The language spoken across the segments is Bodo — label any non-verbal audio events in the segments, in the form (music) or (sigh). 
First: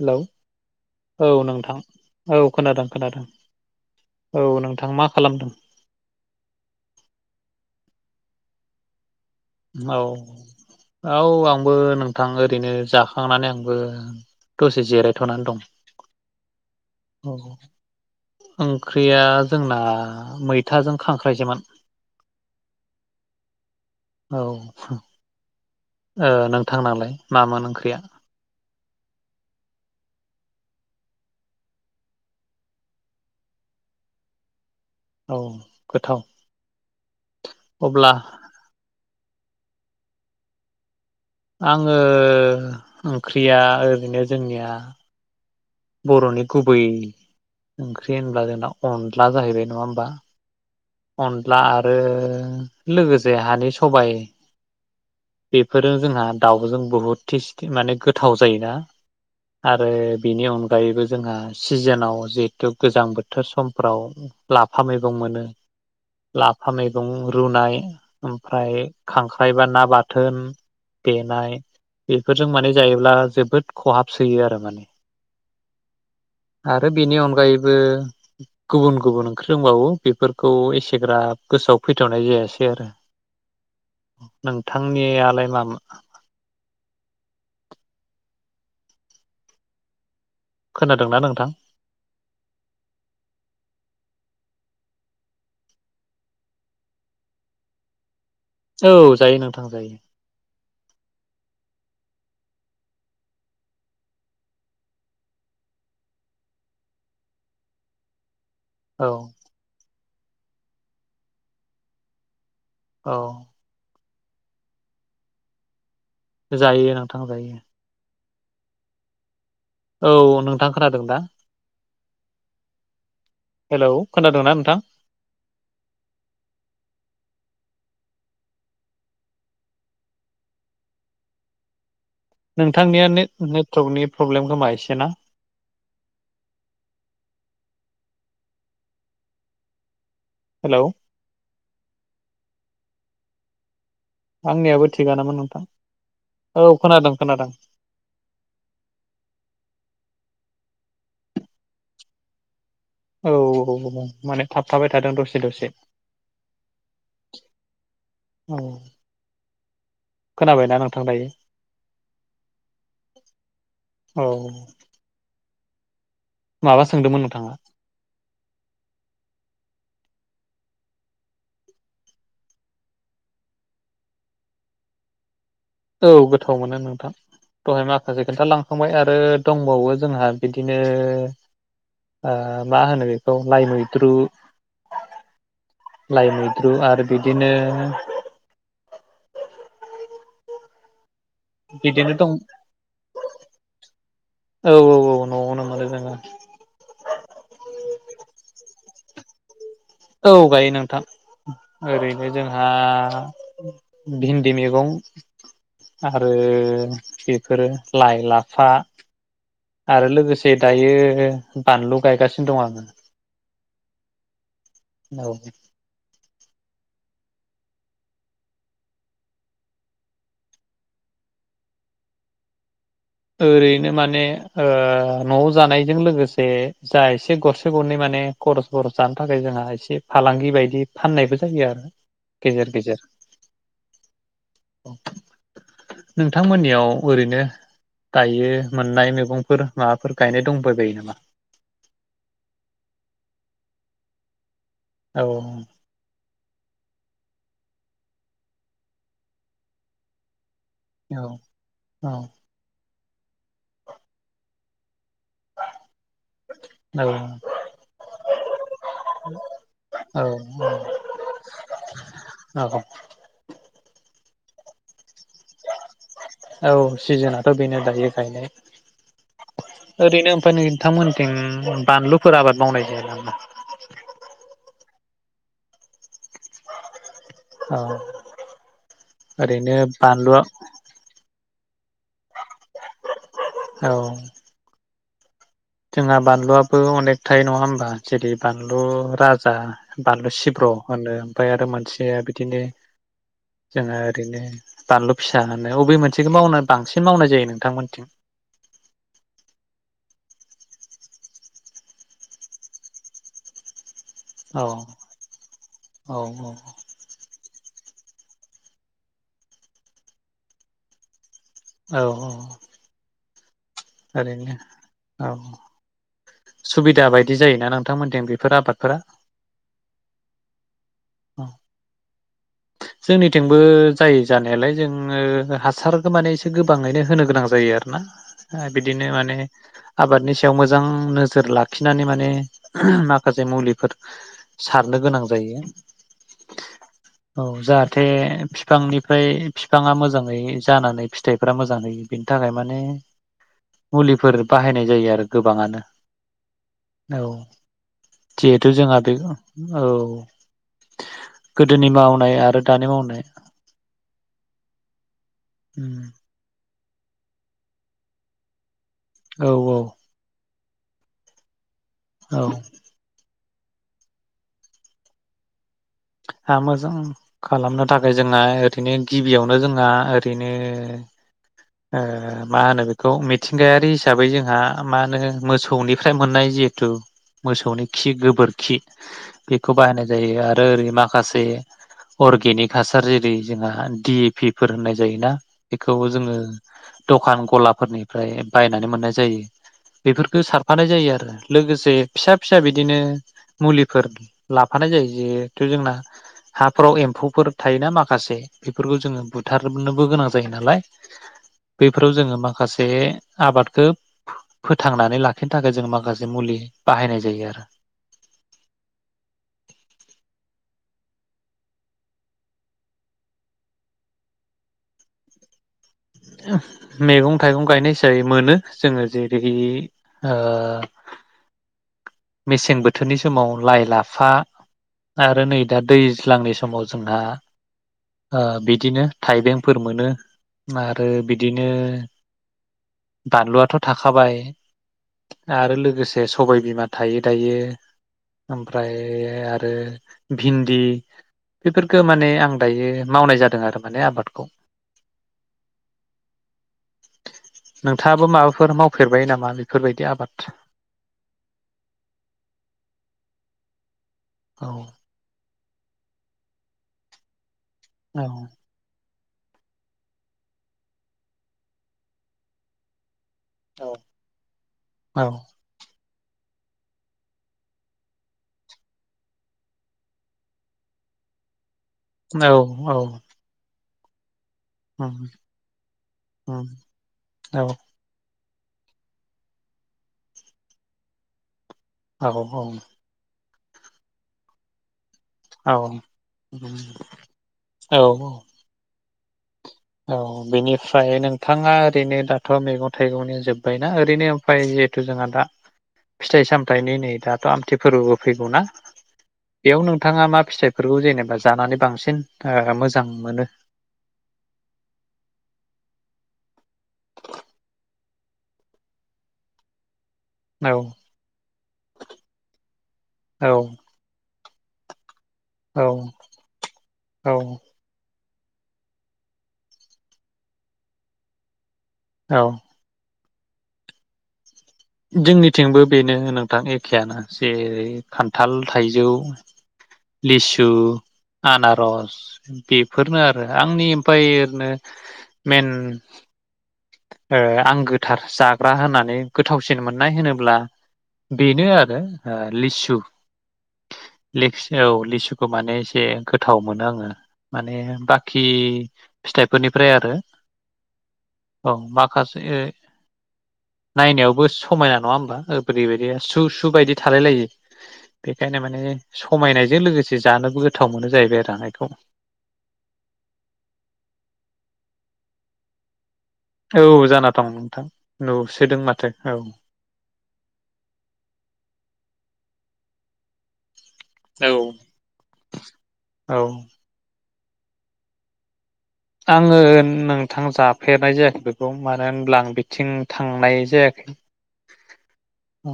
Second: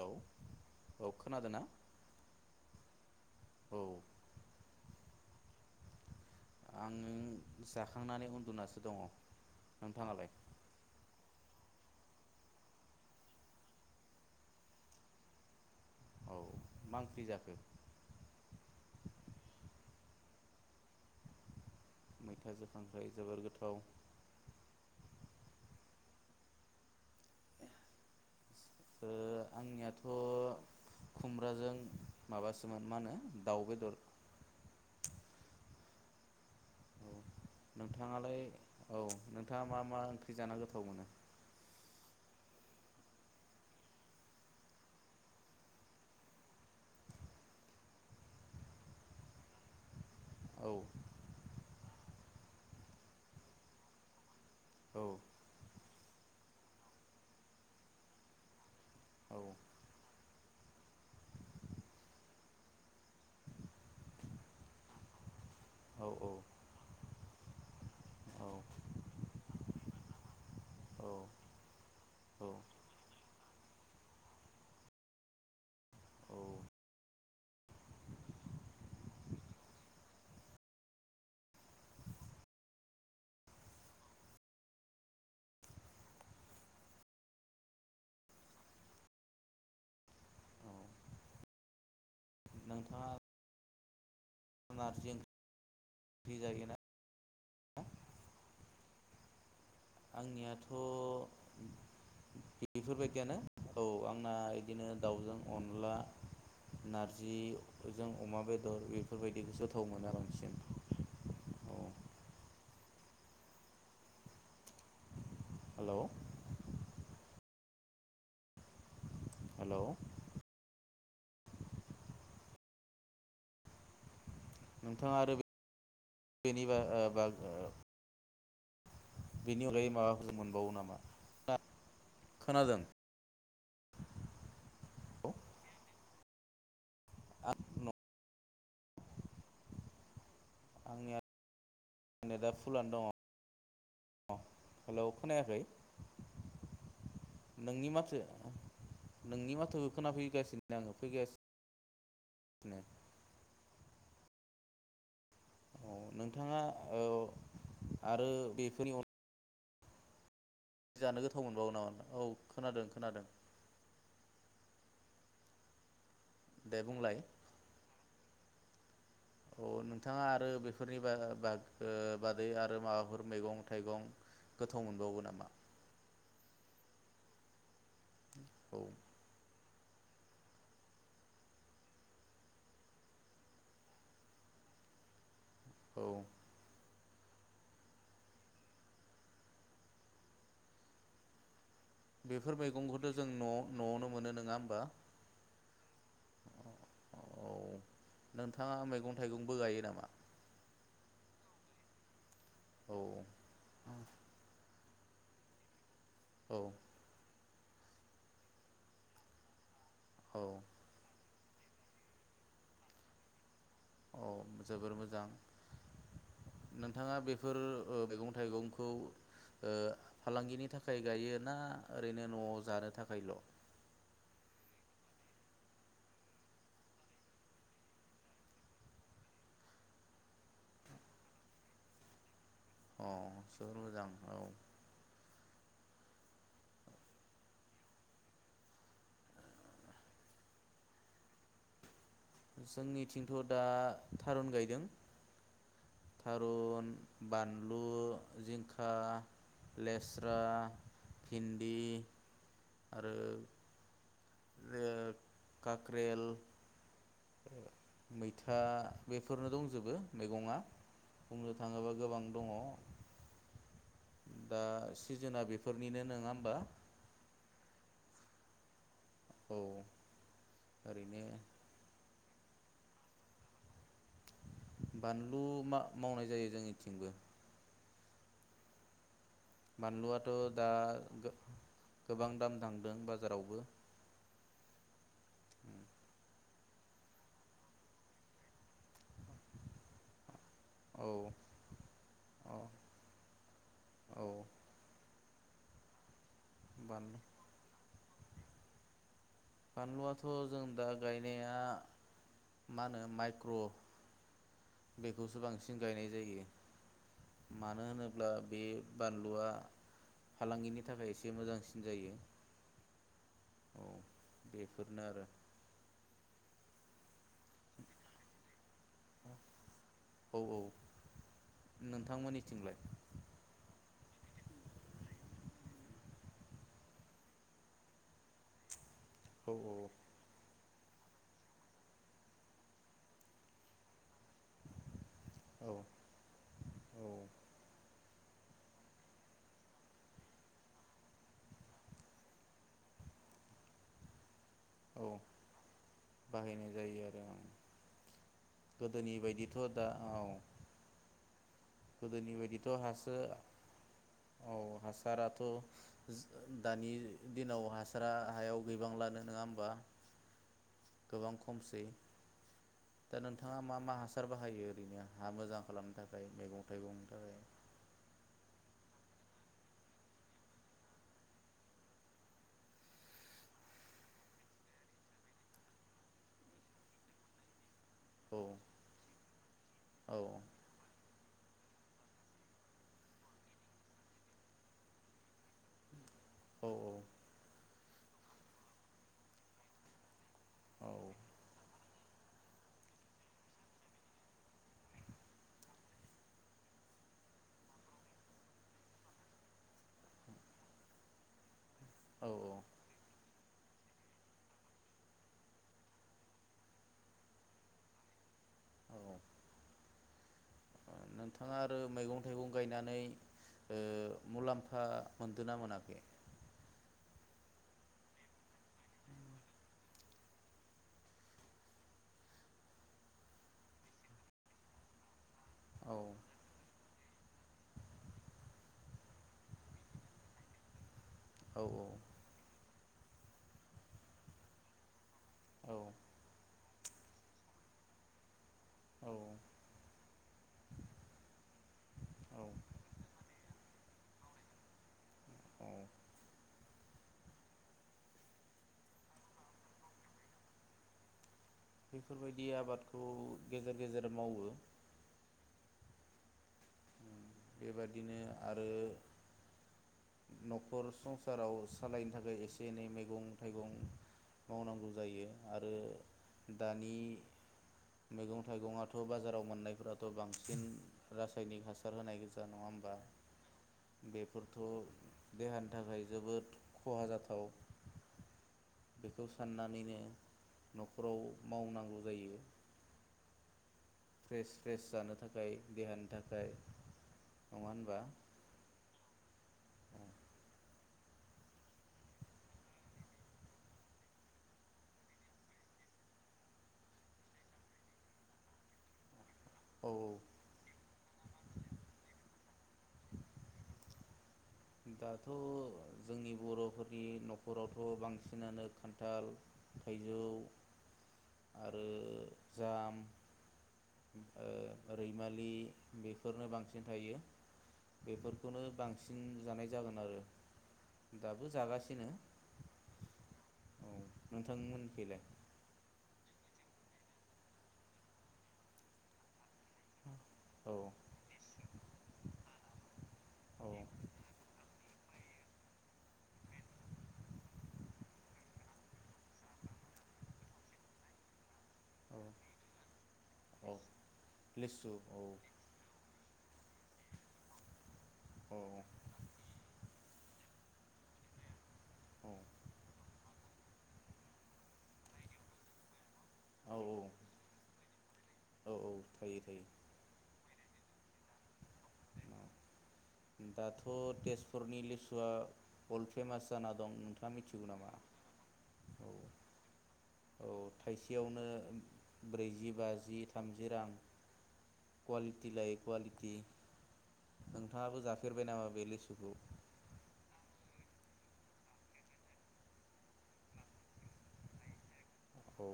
हेलौ औ खोनादों ना नोंथां औ खोनादों खोनादों औ औ नोंथां मा खालामदों? आं जाखांनानै उन्दुनासो दङ। औ नोंथाङालाय औ आं आंबो नोंथां ओरैनो जाखांनानै आंबो दसे जिरायथ'नानै दं। औ मा ओंख्रि जाखो ओंख्रिया जोंना मैथाजों खांख्रायसोमोन। मैथाजों खांख्रायजों जोबोर गोथाव। औ। ओ नोंथांनालाय मामोन ओंख्रिया? ओ आंनियाथ' खुमब्राजों माबासोमोन ओ मा होनो दाउ बेदर। औ गोथाव। औ अब्ला नोंथाङालाय औ। नोंथाङा मा मा ओंख्रि जाना गोथाव मोनो? आंङो ओंख्रिया ओरैनो जोंनिया बर'नि गुबै ओंख्रि होनब्ला जोंना अनला जाहैबाय नङा होमबा। औ अन्ला आरो लोगोसे हानि सबाय। औ। बेफोरजों जोंहा दाउजों बहुद टेस्टि माने गोथाव जायोना। औ आरो बेनि अनगायैबो जोंहा सिजोनाव जिहेथु गोजां बोथोर समफ्राव लाफा मैगं मोनो औ लाफा मैगं रुनाय ओमफ्राय खांख्राइ बा ना बाथोन औ देनाय औ बेफोरजों माने जायोब्ला जोबोद खहाब सोयो आरो माने। आरो बेनि अनगायैबो गुबुन गुबुन ओंख्रि दंबावो बेफोरखौ एसेग्राब गोसोआव फैथ'नाय जायासै आरो। नोंथांनियालाय मामोन? औ खोनादोंना नोंथां? नोंथाङा? नारजि ओंख्रिर जायोना? औ जायो नों आंनियाथ' बेफोरबायदियानो औ आंना इदिनो दाउजों अनला नारजिजों अमा बेदर बेदर औ बेफोरबायदिखौसो थाव मोनो आं। औ। हेल'? जायो नोंथां जायो। हेलौ औ नोंथां खोनादों ना? हेलौ? खोनादोंना नोंथां नोंथाङा आरो बेनिबा ओ बा ओ बेनि अनगायै माबाफोरसो मोनबावो नामा? खोनादों नोंथांनिया ने-नेटवार्कनि प्रब्लेम खोमा एसे ना? आं न हेलौ आंनिया नेटआ फुलानो दङ। आंनियाबो हेल' थिगानोमोन खोनायाखै? नोंथां औ खोनादों खोनादों नोंनि माथो नोंनि माथोखौ खोनाफैगासिन (inaudible) फैगासि औ औ औ माने थाबथाबाय थादों दसे। दसे औ नोंथाङा औ आरो औ बेफोरनि अन खोनाबायना नोंथां जानो दायो गोथाव मोनबावो नामा नों? औ खोनादों खोनादों। औ दे माबा बुंलाय सोंदोंमोन नोंथाङा? अ नोंथाङा आरो बेफोरनि बा-बाग ओ बादै आरो माबाफोर मैगं थाइगं गोथाव मोनबावो नामा? औ गोथाव मोनो नोंथां। दहाय माखासे औ खिन्थालांखांबाय आरो दं फुवावबो जोंहा बिदिनो ओ मा होनो बेखौ लाइ मैद्रु औ लाइ मैद्रु आरो बिदिनो बिदिनो दं बेफोर मैगंखौथ' जों न-न' आवनो मोनो नोङा औ होनबा? औ न'आवनो मोनो जोङो औ नोंथाङा मैगं मैगं थाइगबो गाइयो ना औ गायो नोंथां। ओरै हाय जोंहा औ बिन्दि मेगं आरो औ फोरो लाइ लाफा आरो औ लोगोसे दायो बानलु गायगासिनो दं आङो। औ मोज जोबोर मोजां औ नोंथाङा बेफोर ओ मैगं थाइगंखौ ओ फालांगिनि थाखाय गायो ना ओरैनो नआव जानो थाख ओरैनो माने ओ नआव जानायजों लोगोसे जा एसे गरसे गरनै माने खरस बरस जानो थाखाय जोंहा एसे फालांगि बायदि फाननायबो जायो आरो। गेजेर गेजेर अ जोबोर मोजां औ नोंथांमोननियाव ओरैनो दायो मोननाय मैगंफोर माबाफोर गायनाय दंबायबायो नामा? जोंनिथिंथ दा थारुन गाय औ थारुन बानलु जिंखा लेस्रा औ भिन्दि। औ आरो। ओ काक्रेल मैथा बेफोरनो दंजोबो मैगंआ औ बुंनो थाङोबा गोबां दङ। औ दा जोना बेफोरनिनो नोङा होमबा? औ सिजोनाथ' बेनो दायो गायनाय। औ ओरैनो ओमफ्राय ओरैनो नोंथांमोनथिं बानलु। फोर आबाद मावनाय जाया नामा? बानलु मा-मावनाय जायो जोंनिथिंबो। औ। ओरैनो बानलुआथ' बानलुआ दा गोबां दाम। बांदों बाजारावबो। औ जोंहा बानलुआबो अनेक थायो नङा होमबा जेरै बानलु राजा बानलु सि औ (unintelligible) आरो मोनसे औ बिदिनो जों औ ओैनो बानलु। फिसा होनायाव बे मोनसे। (unintelligible) मावनानै बांसिन बानलु मावनाय जायो नोंथांमोनथिं। बानलुआथ' जों दा गायनाया मा होनो माइक्र'। औ बेखौसो बांसिन गायनाय औ जायो। मानो होनोब्ला बे बानलुआ फालांगिनि थाखाय एसे। मोजांसिन जायो। औ थारैनो बेफोरनो आरो औ। सुबिदा बाय। दि जायोना नोंथांमोनथिं बेफोर आबादफोरा। औ नोंथांमोननि। जोंनिथिंबो। जायो जानायालाय जोङो हासारखौ माने एसे गोबाङैनो होनो गोनां जायो आरोना। बिदिनो माने औ आबादनि सायाव मो जां नोजोर लाखिनानै माने माखासे मुलिफोर सारनो गोनां। जायो। औ औ जाहाथे फिफांनिफ्राय फिफाङा मोजाङै जानानै फिथाइफ्रा मोजाङै बिनि थाखाय माने मुलिफोर। बाहायनाय जायो औ आरो गोबाङानो बाहायनाय जायो औ आरो आं जिहेथु जोंहा गोदोनि बे बायदिथ' औ। दा गोदोनि आरो बेबादिथ' दानि हासो मावनाय औ हासार ओम दानि दिनाव हासारा हायाव बिबां लानो नङा औ होमबा। औ गोबां खमसै। औ दा नोंथाङा मा मा हासार बाहायो ओरैनो हा मोजां खालामनो थाय हा मैगं मोजां थाइगंनि थाखाय खालामनो थाखाय जोंहा ओरैनो गिबियावनो जोंहा ओरैनो ओ मा होनो बेखौ मिथिंगायारि हिसाबै जोंहा मा होनो मोसौनिफ्राय मोननाय जिहेथु मोसौनि खि औ गोबोरखि बेखौ बाहायनाय औ जायो आरो। माखासे अरगेनिक हासार जेरै जोंहा डि ए पि फोर होननाय जायोना बेखौ जोङो औ दखान गलाफोरनि फ्राय बायनानै मोननाय जायो बे खौ सारफानाय जायो आरो लोगोसे फिसा फिसा बिदिनो मुलिफोर लाफानाय जायो जे जोंना हाफोराव एम्फौफोर थायोना माखासे बेफोरखौ जोङो बुथारनोबो गोनां जायो नालाय बैफोराव औ जोङो माखासे आबादखौ फोथांनानै लाखिनो थाखाय जों माखासे मुलि बाहायनाय जायो आरो। औ औ नोंथाङा आरो मैगं थाइगं गायनानै ओ मुलामफा मोनदोंना मोनाखै? मैगं थाइगं गायनाय हिसाबै मोनो जोङो जेरै ओ मेसें बोथोरनि समाव लाइ लाफा आरो नै दा औ दैज्लांनि समाव जोंहा ओ बिदिनो थाइबेंफोर मोनो ओ आरो औ बिदिनो बानलुवाथ' थाखाबाय आरो औ लोगोसे सबाय बिमा थायो दायो औ ओमफ्राय आरो भिन्दि बेफोरखौ माने औ आं दायो मावनाय जादों आरो माने आबादखौ औ नोंथाङाबो माबाफोर मावफेरबाय नामा बेफोरबायदि आबाद बेफोरबायदि आबादखौ गेजेर गेजेर मावो औ बेबादिनो औ आरो न'खर संसाराव सालायनो थाखाय एसे एनै मैगं थाइगं मावनांगौ जायो आरो दानि मैगं थाइगङाथ' बाजाराव मोननायफोराथ' बांसिन रासायनिक हासार होनो औ औ बेे उम फोरथ' देहानि थाखाय जोबोद उम खहा जाथाव औ बेखौ साननानैनो न'खराव मावनांगौ औ जायो फ्रेस फ्रेस जानो थाखाय औ देहानि थाखाय नंङा होनबा औ औ बेनिफ्राय नोंथांङा ओरैनो दाथ' मैगं थाइगंनि जोब्बायना ओरैनो ओमफ्राय जिहेथु जोंहा दा फिथाइ सामथायाइनि नै दाथ' आमथि फोरबोबो फैगौना बेयाव औ नोंथांङा मा फिथाइफोरखौ जेनेबा जानानै बांसिन आ मोजां मोनो दाथ' जोंनि बर'फोरनि न'खरावथ' बांसिनानो खान्थाल थाइजौ औ आरो जाम औ ओरै हमालि औ बेफोरनो बांसिन थायो बेफोर खौनो बांसिन जानाय जागोन आरो दाबो जागासिनो औ औ नोंथांमोनखैलाय जोंनिथिंबो बेनो होनो गोथां एखेयानो जेरै खान्थाल थाइजौ लिसु औ आनारस द फोरनो आरो औ आंनि इम्पाय एरैनो मेन आ आं गोथार जाग्रा होननानै गोथावसिन मोननाय होनोब्ला बे बेनो आरो औ आ लिसु औ लेकस औ लिसुखौ माने एसे गोथाव मोनो आंडो माने बा खि औ फिथाइफोरनिफ्राय आरो। औ माखासे औ नायनायावबो समायना नंङा होमबा बोरैबायदि। सु-सु औ बायदि थालाय लायो बेखायनो औ माने थायो थायो समायनायजों लोगोसे जानोबो गो गोथाव मोनो जाहैबाय रानायखौ। दाथ' तेजपुरनि लिसुवआ अल औ जाना दं नोंथां नुसोदों माथो औ। औ थाइसेयावनो ब्रैजि बाजि थामजि रां औ क्वालिटि लायै क्वलिटि नोंथांङाबो जाफेरबाय नामा? बे लिसुखौ आंङो नोंथां जा फेरनाय जायाखै बेखौ मानो होनब्ला बिथिं थांनाय जायाखै। औ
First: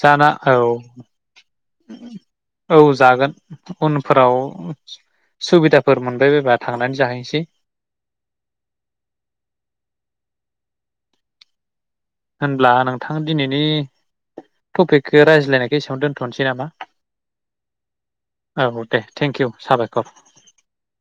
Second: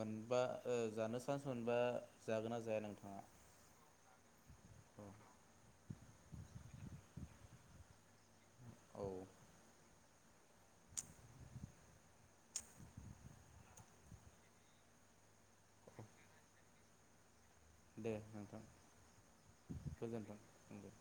जाना औ ओ जानो चान्स मोनबा (unintelligible) जागोन ना औ जाया नोंथाङा? जागोन उनफोराव सुबिदाफोर मोनबाय बायबा थांनानै जाहैनोसै। (unintelligible) औ होनब्ला नोंथां दिनैनि टपिकखौ रायज्लायनायखो एसेबावनो दोन्थ'नोसै नामा। दे नोंथां औ दे थेंक इउ साबायखर गोजोनथों दे।